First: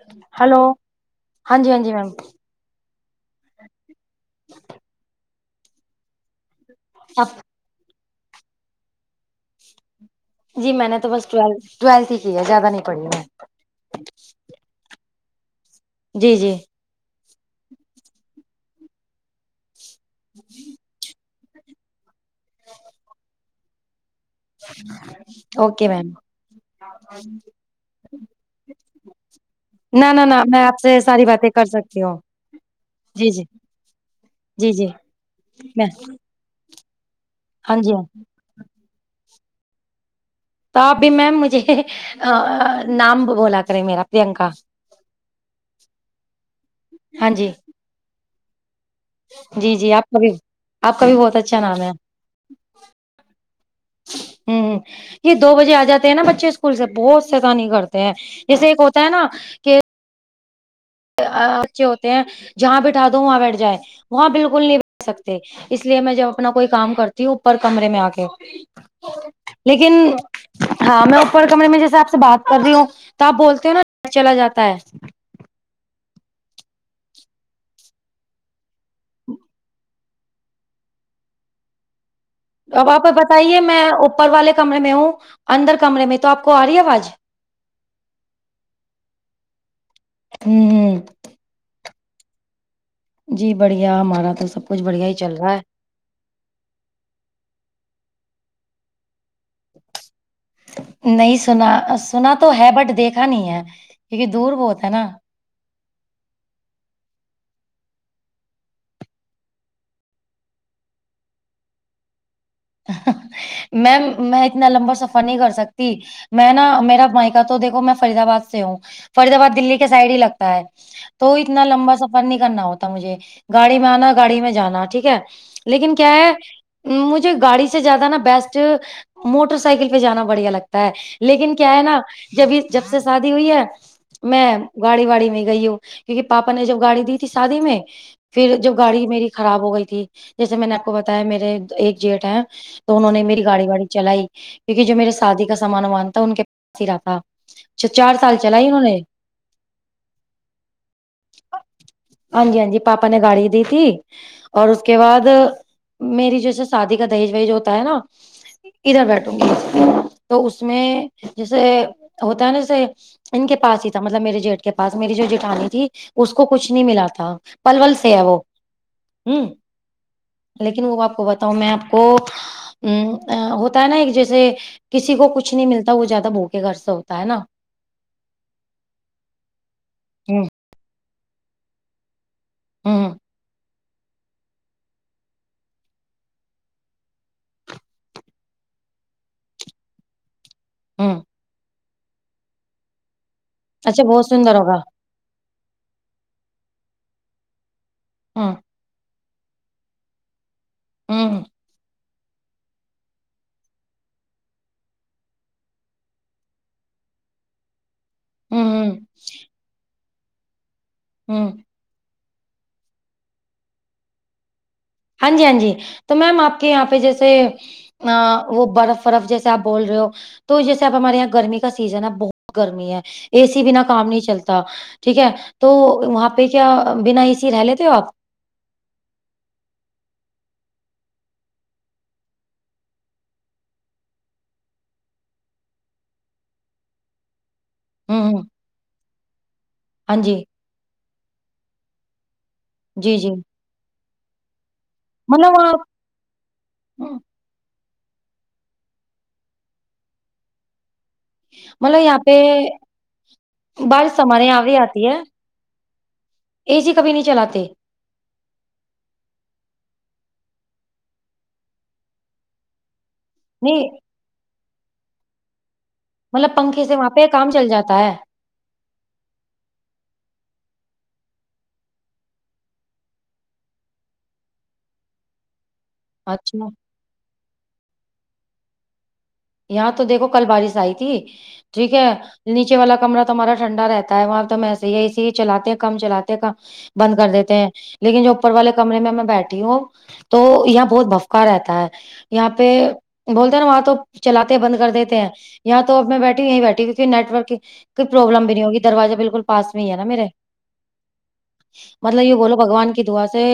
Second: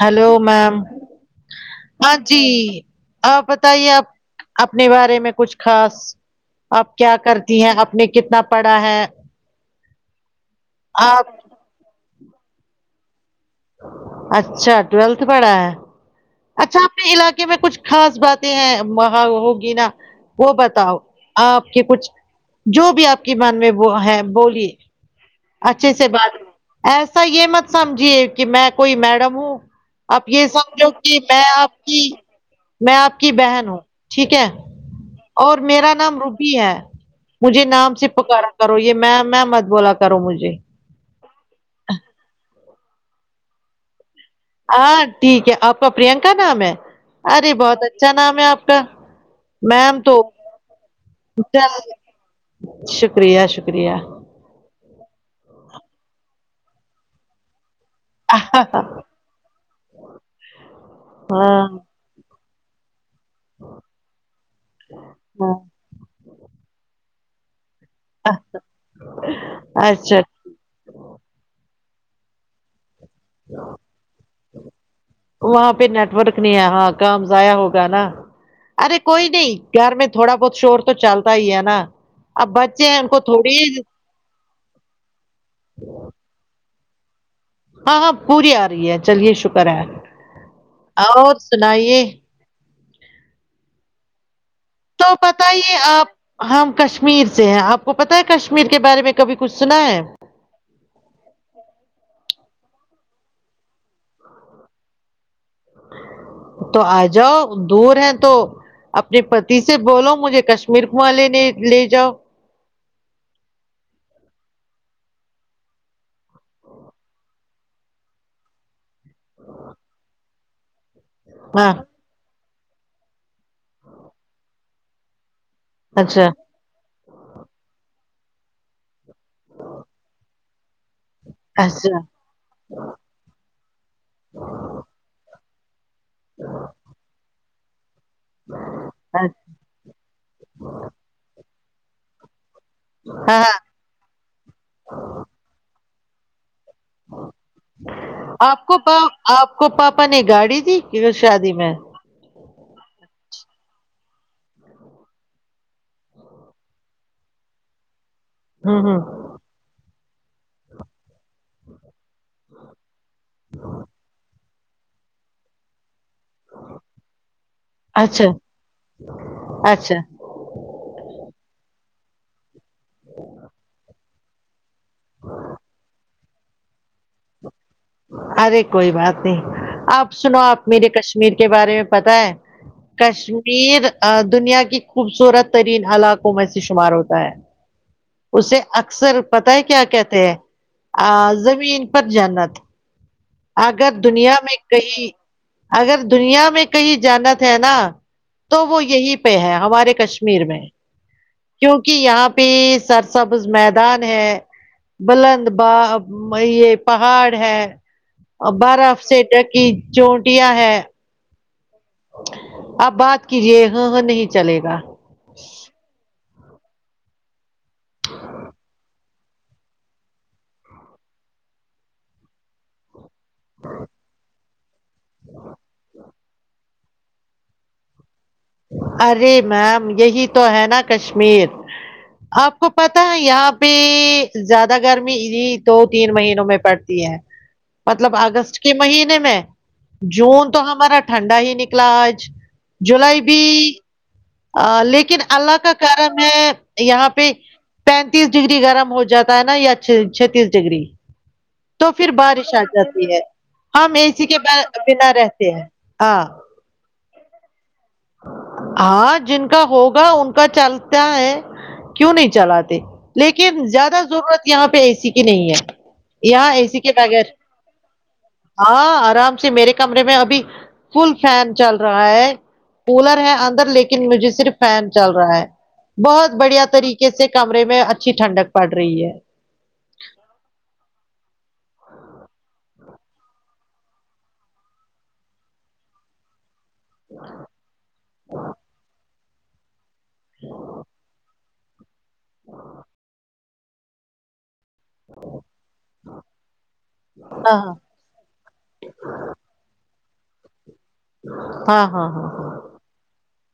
hello ma'am ہاں جی ma'am ہاں جی آپ بتائیے آپ اپنے بارے میں کچھ خاص آپ کیا کرتی ہیں آپ نے کتنا پڑھا ہے جی میں نے تو بس آپ ٹوے ٹویلتھ ہی کیا ہے زیادہ نہیں پڑھی میں اچھا ٹویلتھ پڑھا ہے جی جی اچھا اپنے علاقے میں کچھ خاص باتیں ہیں وہاں ہوگی نا وہ بتاؤ آپ کے کچھ جو بھی آپ کی من میں وہ ہے بولیے اوکے اچھے سے میم بات ایسا یہ مت سمجھیے کہ میں کوئی میڈم ہوں نہ آپ نہ نہ یہ میں آپ سمجھو سے کہ ساری میں باتیں کر آپ سکتی کی ہوں میں آپ کی جی جی بہن ہوں ٹھیک ہے جی جی اور میں میرا نام رو بی ہے مجھے ہاں جی نام ہاں سے پکارا کرو یہ میں میم میم مت بولا کرو مجھے تو آپ بھی میم مجھے نام بولا کرے میرا پرینکا ہاں ٹھیک ہے آپ کا پرینکا نام ہے ہاں ارے جی بہت اچھا نام ہے آپ کا جی جی میم آپ کا تو بھی آپ کا بھی بہت اچھا چل نام ہے شکریہ شکریہ ہوں ہ یہ دو بجے آجاتے ہیں نا بچے اسکول سے بہت شیطانی کرتے تے ہے جسے ایک ہوتا ہے نا کہ ہاں اچھے ہوتے ہیں جہاں بیٹھا دو وہاں بیٹھ جائے وہاں بالکل نہیں بیٹھ سکتے ہاں اس لیے میں جب اپنا کوئی کام کرتی ہوں اوپر کمرے میں آ کے لیکن اچھا ہاں میں اوپر کمرے میں جیسے آپ سے بات کر رہی ہوں تو آپ بولتے ہو نیٹ ورک چلا جاتا ہے وہاں پہ نیٹ ورک نہیں ہے ہاں کام ضائع ہوگا نا ارے کوئی نہیں گھر میں تھوڑا بہت شور تو چلتا ہی ہے نا بچے اب ہیں آپ ان کو تھوڑی بتائیے میں اوپر والے کمرے میں ہوں اندر کمرے میں تو آپ کو آ رہی ہے آواز ہاں ہاں پوری آ رہی ہے چلیے شکر ہے ہوں اور سنائیے جی بڑھیا ہمارا تو سب کچھ بڑھیا تو ہی چل پتہ رہا ہے ہی آپ ہم کشمیر سے ہیں آپ کو پتہ ہے کشمیر کے بارے میں کبھی کچھ سنا ہے نہیں سنا سنا تو ہے بٹ دیکھا نہیں ہے کیونکہ دور بہت ہے نا تو آجاؤ دور ہے تو اپنے پتی سے بولو مجھے کشمیر کواں لینے لے جاؤ میم میں اتنا لمبا سفر نہیں کر سکتی میں نا میرا مائکا تو دیکھو میں فریدآباد سے ہوں فرید آباد دہلی کے سائڈ ہی لگتا ہے تو اتنا ہاں لمبا سفر نہیں کرنا ہوتا مجھے گاڑی میں آنا گاڑی میں جانا ٹھیک ہے لیکن کیا اچھا ہے مجھے گاڑی سے سے زیادہ نا بیسٹ موٹر سائیکل پہ جانا بڑھیا لگت تا ہے لیکن کیا ہے اچھا نا جب یہ جب سے شادی ہوئی ہے میں گاڑی واڑی میں گئی ہوں کیونکہ پاپا نے جو گاڑی دی تھی شادی میں پھر جب گاڑی اچھا میری خراب ہو گئی تھی جیسے میں نے آپ کو بتایا میرے ایک جیٹ ہے تو انہوں نے ہاں میری ہاں گاڑی واڑی چلائی کیونکہ جو میرے شادی کا سامان وامان تھا ان کے پاس ہی رہا تھا چ چار سال آپ چلائی کو انہوں پا نے آپ کو پاپا نے گاڑی دی کہ شادی میں ہاں جی ہاں جی پاپا نے گاڑی دی تھی اور اس کے بعد میری جو ہے سو شادی کر دہیج وھیج ہوتا ہے نا ہوں ہوں ادھر بیٹھوں گی تو اس میں جیسے ہوتا ہے نا جیسے ان کے پاس ہی تھا مطلب میرے جیٹ کے پاس میری جو جیٹھانی تھی اس کو کچھ نہیں ملا تھا پلول سے ہے اچھا وہ ہ اچھا لیکن وہ آپ کو بتاؤں میں آپ کو ا ہوتا ہے نا ایک جیسے کسی کو کچھ نہیں ملتا وہ زیادہ بو کے گھر سے ہوتا ہے نا ارے کوئی بات نہیں آپ سنو آپ میرے کشمیر کے بارے میں پتہ ہے ہوں کشمیر دنیا کی خوبصورت ترین علاقوں میں سے شمار ہوتا ہے اسے اکثر پتا ہے کیا کہتے ہیں ہوں زمین پر جنت اگر اچھا بہت دنیا سندر میں ہوگا کہیں اگر دنیا میں کہیں جنت ہے نا ہوں تو وہ یہی پہ ہے ہمارے کشمیر میں ہوں کیونکہ یہاں پہ سرسبز میدان ہے بلند باغ یہ پہاڑ ہے ا ہوں بار ہوں اف سٹر کی چونٹیاں ہے ہوں آپ بات کیجے ہاں ہاں نہیں چلے گا ہاں جی ہاں جی تو میم آپ کے یہاں پہ جیسے ا وہ برف برف جیسے آپ بول رہے ہو تو جیسے اب ہمارے یہاں گرمی کا سیزن ہے بہت گرمی ہے اے سی بنا کام نہیں چلتا ٹھیک ہے تو وہاں پہ کیا بنا اے سی رہ لیتے ہو آپ ارے میم یہی تو ہے نا کشمیر آپ کو پتاہ ہے یہاں پہ زیادہ گرمی دو تین مہینوں میں پڑتی ہے مطلب ہوں ہوں اگست کے مہینے میں ہاں جی جون تو ہمارا ٹھنڈا ہی نکلا آج جی جولائی جی بھی آ لی کن اللہ مطلب کا آپ کرم ہے یہاں پہ پینتیس ڈگری گرم ہو جاتا ہے نا یا چے چھتیس ڈگری تو مطلب پھر یہاں پہ بارش آ جاتی ہے ہم اے بارش سی کے ہمارے ب یہاں بھی آتی بنا ہے رہتے ہیں ہاں اے سی کبھی نہیں چلاتے آن جن کا ہوگا ان کا چلتا ہے کیوں نہیں چلاتے لیکن نہیں زیادہ ضرورت یہاں پہ اے سی کی نہیں ہے مطلب یہاں اے سی پنکھے کے سے وہاں پہ بغیر کام چل جاتا ہے ہاں آرام سے میرے کمرے میں ابھی فل فین چل رہا ہے کولر ہے اندر لیکن مجھے صرف فین چل رہا ہے بہت بڑھیا اچھا طریقہ کیسے کمرے میں اچھی ٹھنڈک پڑ رہی ہے یہاں تو دیکھو کل بارش آئی تھی ٹھیک ہے نیچے والا کمرا تو ہمارا ٹھنڈا رہتا ہے وہاں تو ایسے ہی ہے اسی ہی چلاتے ہیں کم چلاتے ہیں کم بند کر دیتے ہیں لیکن جو اوپر والے کمرے میں میں بیٹھی ہوں تو یہاں بہت بف کا رہتا ہے یہاں پہ بولتے ہیں نا وہاں تو چلاتے بند کر دیتے ہیں یہاں تو اب میں بیٹھی ہ یہیں بیٹھی کیونکہ نیٹ ورک کی ہاں کوئی پروابلم بھی نہیں ہوگی دروازہ بالکل پاس میں ہی ہے نا میرے ہاں ہاں مطلب یہ ہاں بولو بگوان کی دعا سے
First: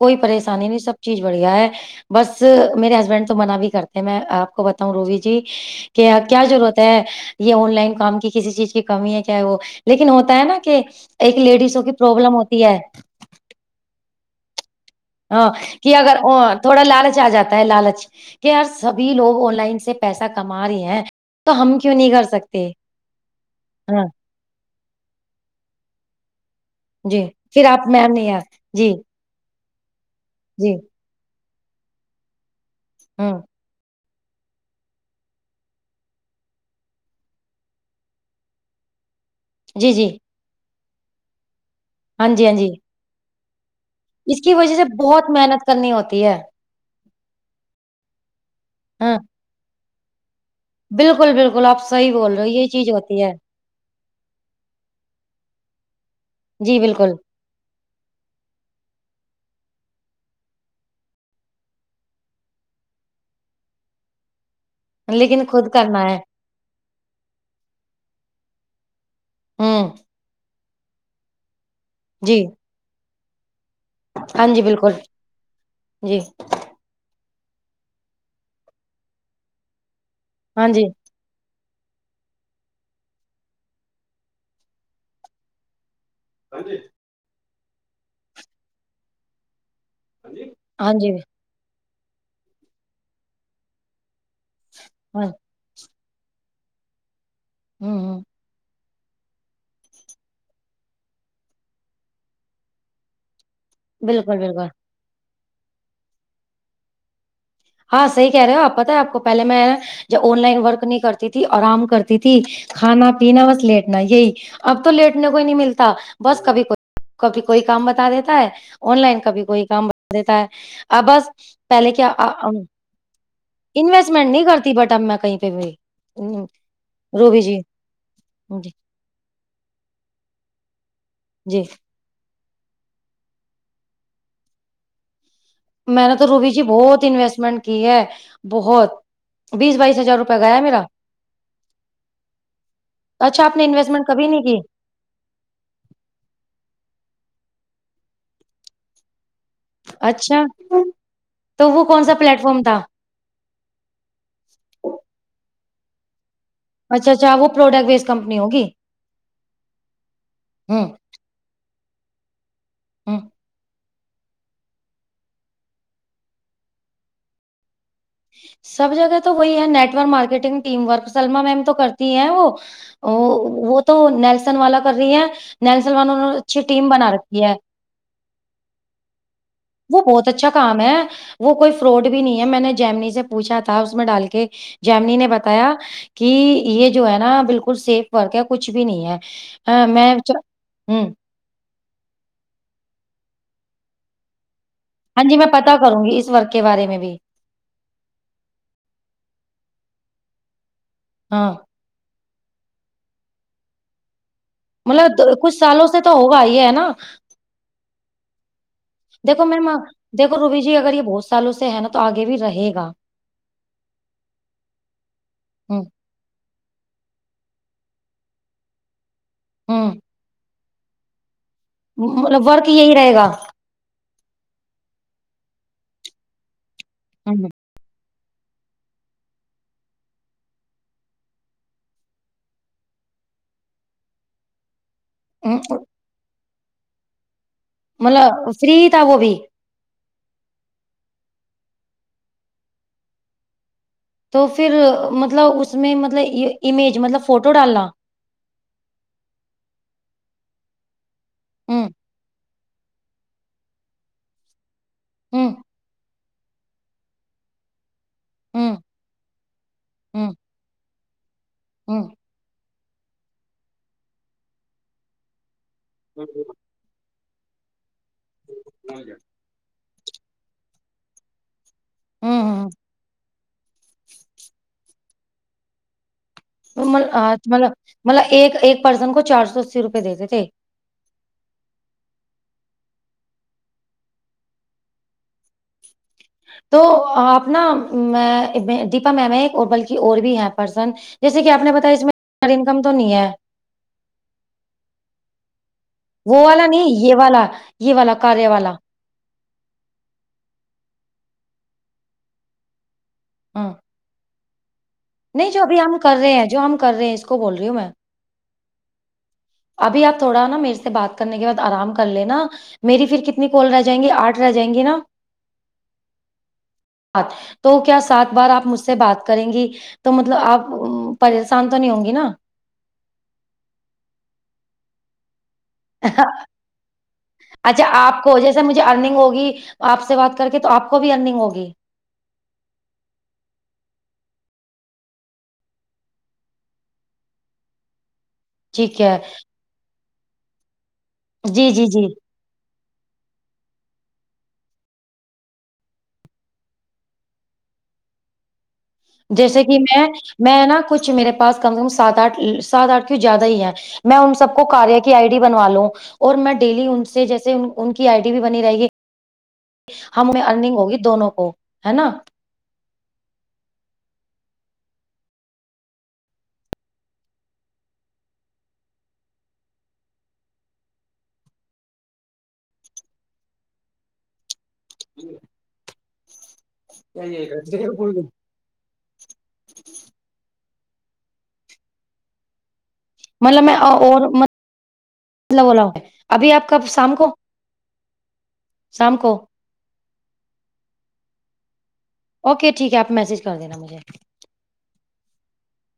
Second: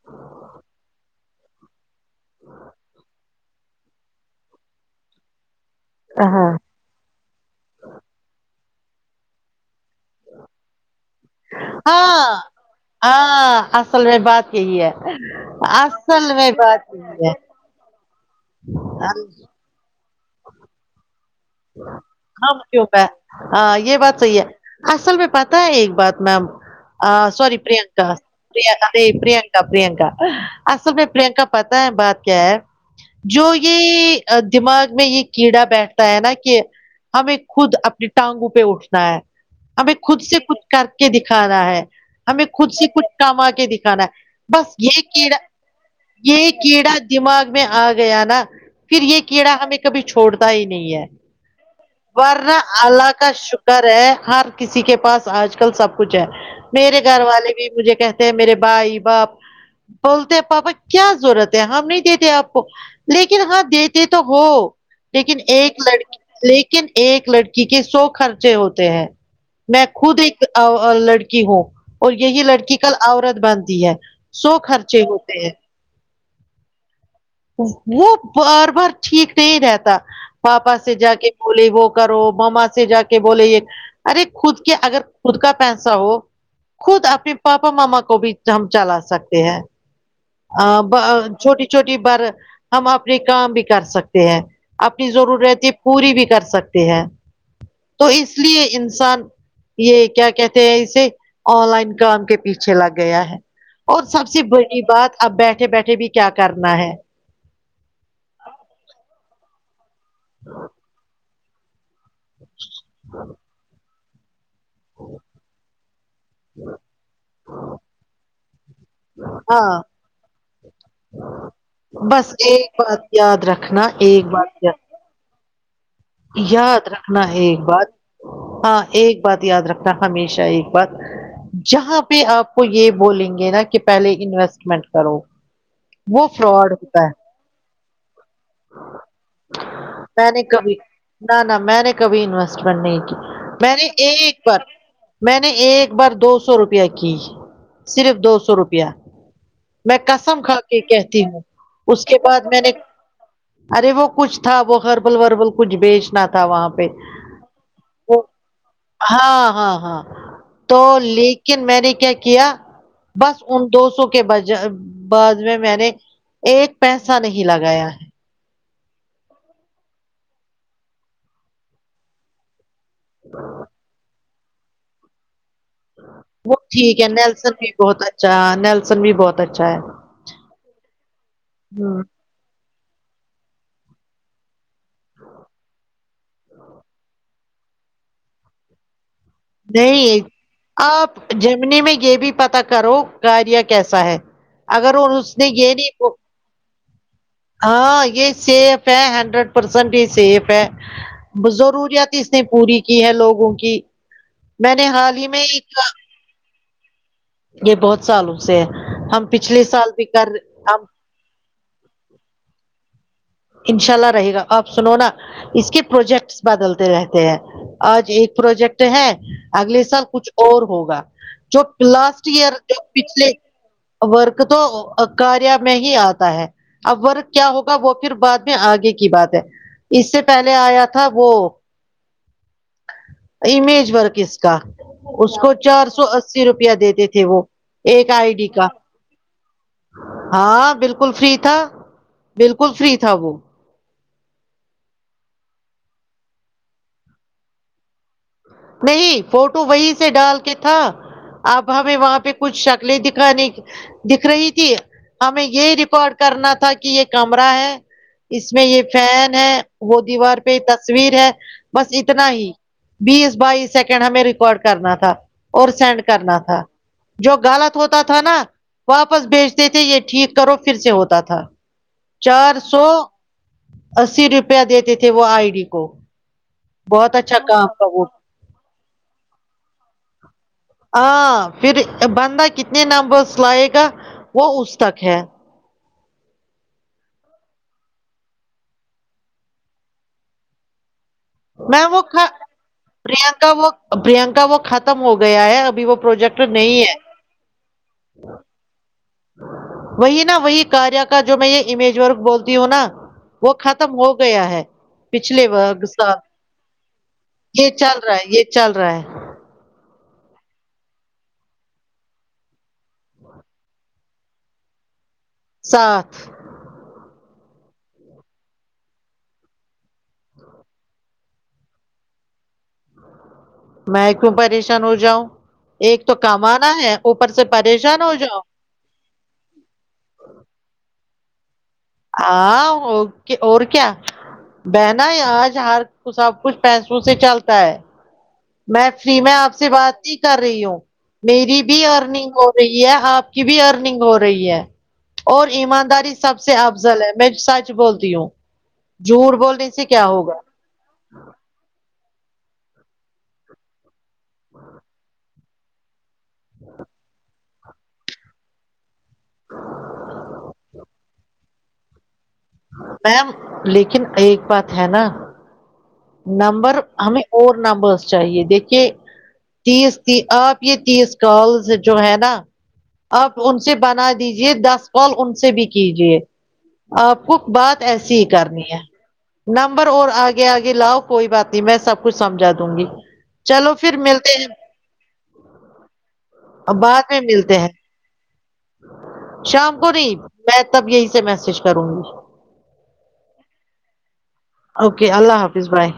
کوئی پریشانی نہیں سب چیز بڑھیا ہے بس میرے ہسبینڈ تو منع بھی کرتے میں آپ کو بتاؤں روہی جی کہ اب کیا ہاں ضرورت ہے یہ آن لائن کام کی کسی چیز کی کمی ہے کیا وہ لیکن ہوتا ہے نا کہ ایک لیڈیز ہاں ہاں اصل میں بات یہی ہے ہاں کہ اگر اصل میں بات تھوڑا ہی لالچ آ ہے جاتا ہے لالچ کہ یار سبھی لوگ آن لائن سے پیسہ کما رہے ہیں تو ہم کیوں نہیں کر سکتے [unintelligible] ہاں یہ بات صحیح ہے اصل میں پتاہ ہے ایک بات میم جی آ سوررے پھر آپ پررینکا میم نہیں آ پریہ جی ارے پرینک پرینکا جی اصل میں پرینکا پتہ ہے بات کیا ہے ہوں جو ی یہ ا دماغ میں یہ کیڑا بیٹھتا ہے نا کہ ہمیں خود اپنی ٹانگوں پہ اٹھنا ہے جی ہمیں جی خود سے خود کر کے دکھانا ہے ہاں ہمیں جی ہاں خود جی سے کچھ کما کے دکھانا اس کی وجہ بس سے یہ بہت کیڑا محنت کرنی ہوتی ہے یہ کیڑا دماغ میں آ گیا نا پھر ہاں یہ کیڑا ہمیں کبھی چھوڑتا ہی نہیں ہے بالکل بالکل اپ صحیح بول رہے ہو ورنہ یہ چیز اللہ ہوتی کا ہے شکر ہے ہر کسی کے پاس آج کل سب کچھ ہے جی میرے بالکل گھر والے بھی مجھے کہتے ہیں میرے بھائی باپ بولتے ہیں پاپا کیا ضرورت ہے ہم نہیں دیتے آپ کو لیکن ہاں دیتے تو ہو لیکن خود ایک کرنا ہے لڑکی لیکن ایک لڑکی کے سو خرچے ہوتے ہیں میں ہوں خود ایک ا لڑکی ہو اور یہی جی لڑکی کل عورت بنتی ہے ہاں سو جی بالکل خرچے ہوتے ہیں جی وہ بار بار ٹھیک نہیں رہتا ہاں پاپا جی سے جا کے بولے وہ کرو ماما سے جا کے بولے یہ ارے خود کے اگر خود کا پیسہ ہو ہاں جی خود اپنے پاپا ماما کو بھی ہم چلا سکتے ہیں اب ہاں جی ا چھوٹی چھوٹی بر ہم اپنے کام بھی کر سکتے ہیں اپنی ہاں ضرورتیں پوری بھی کر سکتے ہیں تو ہ اس لیئے انسان یہ کیا کہتے ہیں اسے آن لائن کام کے پیچھے لگ گیا ہے اور سب بالکل سے بالکل بڑی بات اب بیٹھے بیٹھے بھی کیا کرنا ہے ہاں صحیح کہہ رہے ہو آپ پتہ ہے آپ کو پہلے میں جب آن لائن ورک نہیں کرتی تھی آرام کرتی تھی کھانا پینا بس لیٹنا یہی اب تو لیٹنے کو ہی نہیں ملتا بس کبھی کوئی کبھی کوئی کام بتا دیتا ہے آن لائن کبھی کوئی ہاں کام بتا دیتا ہے ا بس پہلے کیا بس ایک بات یاد رکھ انویسٹمنٹ نہیں کرتی بٹ اب میں کہیں پہ بھی یاد رکھنا ہے روبی جی ایک بات جی ہاں ایک بات یاد رکھنا ہمیشہ ایک بات جی جہاں پہ آپ کو یہ بولیں گے نا کہ پہلے انویسٹمنٹ کرو میں نے تو وہ روبی جی فراڈ بہت ہوتا ہے انویسٹمنٹ کی ہے بہت بیس بائیس ہزار میں روپئے نے گیا ہے کبھی میرا نہ نہ میں نے کبھی انویسٹمنٹ نہیں کی اچھا آپ میں نے انویسٹمنٹ کبھی ایک نہیں کی بار میں نے ایک بار دو سو روپیہ کی صرف دو سو روپیہ میں قسم اچھا کھا کے کہتی ہوں تو وہ کون اس سا کے بعد پلیٹ میں فارم نے تھا ارے وہ کچھ تھا وہ ہربل وربل کچھ بیچنا تھا وہاں پے اچھا اچھا وہ پروڈکٹ بیس تو کمپنی ہوگی ہاں ہاں ہاں تو ہوں لی کن میں نے کیا کیا ہ بس ان دو سو کے بجا بعد میں میں نے ایک پیسہ نہیں لگایا سب جگہ تو وہی ہے network marketing team work Salma ma'am تو کرتی ہیں وہ ا وہ وہ تو نیلسن والا کر رہی ہے نیلسن والوں نے وہ اچھی ٹیم ٹھیک بنا رکھی ہے نیلسن بھی بہت اچھا نیلسن بھی بہت اچھا ہے وہ بہت اچھا کام ہے وہ کوئی ہ فراڈ بھی نہیں ہے میں نے جیمنی سے پوچھا تھا اس میں ڈال کے جیمنی نے بتایا کہ یہ جو ہے نا بالکل سیف ورک ہے کچھ بھی نہیں ہے ہاں میں نہیں چ- ہوں آپ جیمنی میں یہ بھی پتا کرو کاریا کیسا ہے اگر اور ہاں اس جی میں نے یہ پتا نہیں کروں بو گی اس ورک کے بارے میں بھی ہاں یہ سیف ہے ہنڈریڈ پرسینٹ ہی سیف ہے بہ ہاں ضروریات اس نے پوری کی ہے لوگوں کی میں نے مطلب حال دا ہی میں کچھ ایک سالوں سے تو ہوگا ہی ہے نا یہ بہت سالوں سے ہے ہم دیکھو میری پچھلے ماں سال بھی کر دیکھو روبی جی ہم اگر یہ بہت سالوں سے ہے نا تو آگے بھی رہے گا انشاء اللہ رہے گا آپ سنو نا اس ہ کے پروجیکٹس بدلتے رہتے ہیں آج ایک پروجیکٹ ہے ہ اگلے سال کچھ اور ہوگا جو لاسٹ مطلب ایئر ورک جو یہی رہے گا پچھلے ورک تو ا کاریا میں ہی آتا ہے اب ورک ہوں کیا ہوگا وہ پھر بعد میں آگے کی بات ہے اس سے پہلے آیا تھا وہ امیج ورک اس کا اس کو ہوں، چار سو اسی روپیہ دیتے تھے وہ ایک آئی ڈی مطلب کا فری تھا وہ بھی ہاں بالکل فری تھا بالکل فری تھا وہ تو پھر ا مطلب اس میں مطلب امیج مطلب فوٹو ڈالنا نہیں فوٹو وہی سے ڈال کے تھا اب ہمیں وہاں پہ کچھ شکلیں دکھانے کی دکھ رہی تھی ہمیں یہ ریکارڈ کرنا تھا کی یہ کیمرہ ہے اس میں یہ فین ہے وہ دیوار پہ یہ تصویر ہے بس اتنا ہی بیس بائیس سیکنڈ ہمیں ریکارڈ کرنا تھا اور سینڈ کرنا تھا جو غلط ہوتا تھا نا واپس بیچ تھے یہ ٹھیک کرو پھر سے ہوتا تھا چار سو اسی روپیہ دیتے تھے وہ آئی ڈی کو بہت اچھا کام تھا وہ ایک ایک پرسن کو چار سو اسی روپئے دیتے تھے ہاں پھر بندہ کتنے نمبرس لائے گا وہ اس تک ہے تو اپنا دیپا معم ہے اور بلکہ اور بھی ہے پرسن جیسے کہ آپ نے میم بتایا وہ اس میں کھ- میںاری انکم تو نہیں ہے پرینکا وہ پرینکا وہ ختم ہو گیا ہے ابھی وہ وہ پروجیکٹ والا نہیں ہے یہ والا کارے والا وہی نہ وہی کاریہ کا جو میں یہ امیج ورک بولتی ہوں نا وہ ختم ہو گیا ہے پچھلے نہیں جو ابھی وگ ہم کر سال رہے ہیں جو ہم کر رہے ہیں اس کو بول رہی یہ ہوں میں چل رہا ہے یہ چل رہا ہے ابھی آپ تھوڑا نہ میرے سے بات کرنے کے بعد آرام کر لینا میری پھر کتنی کول رہ جائیں گی آٹھ رہ جائیں گی نہ ساتھ [unintelligible] تو کیا سات بار آپ مجھ سے بات کریں گی تو مطلب آپ پریشان تو نہیں ہوں گی نہ میں کیوں پریشان ہو جاؤں ایک تو کمانا ہے اوپر سے اچھا پریشان ہو آپ کو جاؤ جیسے مجھے ارننگ ہوگی آپ سے بات کر کے تو آپ کو بھی ارننگ ہوگی اہاں او اور کیا بہانہ یہ آج ہر سب کچھ پیسوں سے چلتا ہے میں ٹھیک فری ہے میں آپ سے بات نہیں کر رہی ہوں میری جی، بھی جی، جی ارننگ ہو رہی ہے آپ کی بھی ارننگ ہو رہی ہے اور ایمانداری سب سے افضل ہے میں سچ بولتی ہوں جھوٹ جیسے بولنے کہ سے میں کیا ہوگا میں نہ کچھ میرے پاس کہو سات آٹھ سات آٹھ کیوں زیادہ ہی ہے میں ان سب کو کاریہ کی آئی ڈی بنوا لوں اور میں ڈیلی ان سے جیسے ان کی آئی ڈی بھی بنی رہے گی [inaudible] ہم میں ارننگ ہوگی دونوں کو ہے نہ معم لیکن ایک بات ہے نہ نمبر ہمیں اور نمبرز چاہیے دیکھیے تیس دی آپ یہ تیس کالز جو ہے نہ آپ ان سے بنا دیجیے دس کال ان سے بھی کیجیے آپ کو بات ایسی ہی کرنی ہے نمبر اور آگے آگے لاؤ کوئی بات نہیں میں سب کچھ سمجھا دوں گی مطلب چلو میں پھر اور ملتے ہیں مطلب بولا ہوں ابھی آپ اور کب بعد شام میں کو ملتے ہیں شام کو شام کو نہیں میں تب یہی سے میسج کروں گی اوکے ٹھیک ہے آپ میسج کر دینا مجھے اوکے اللہ حافظ بائے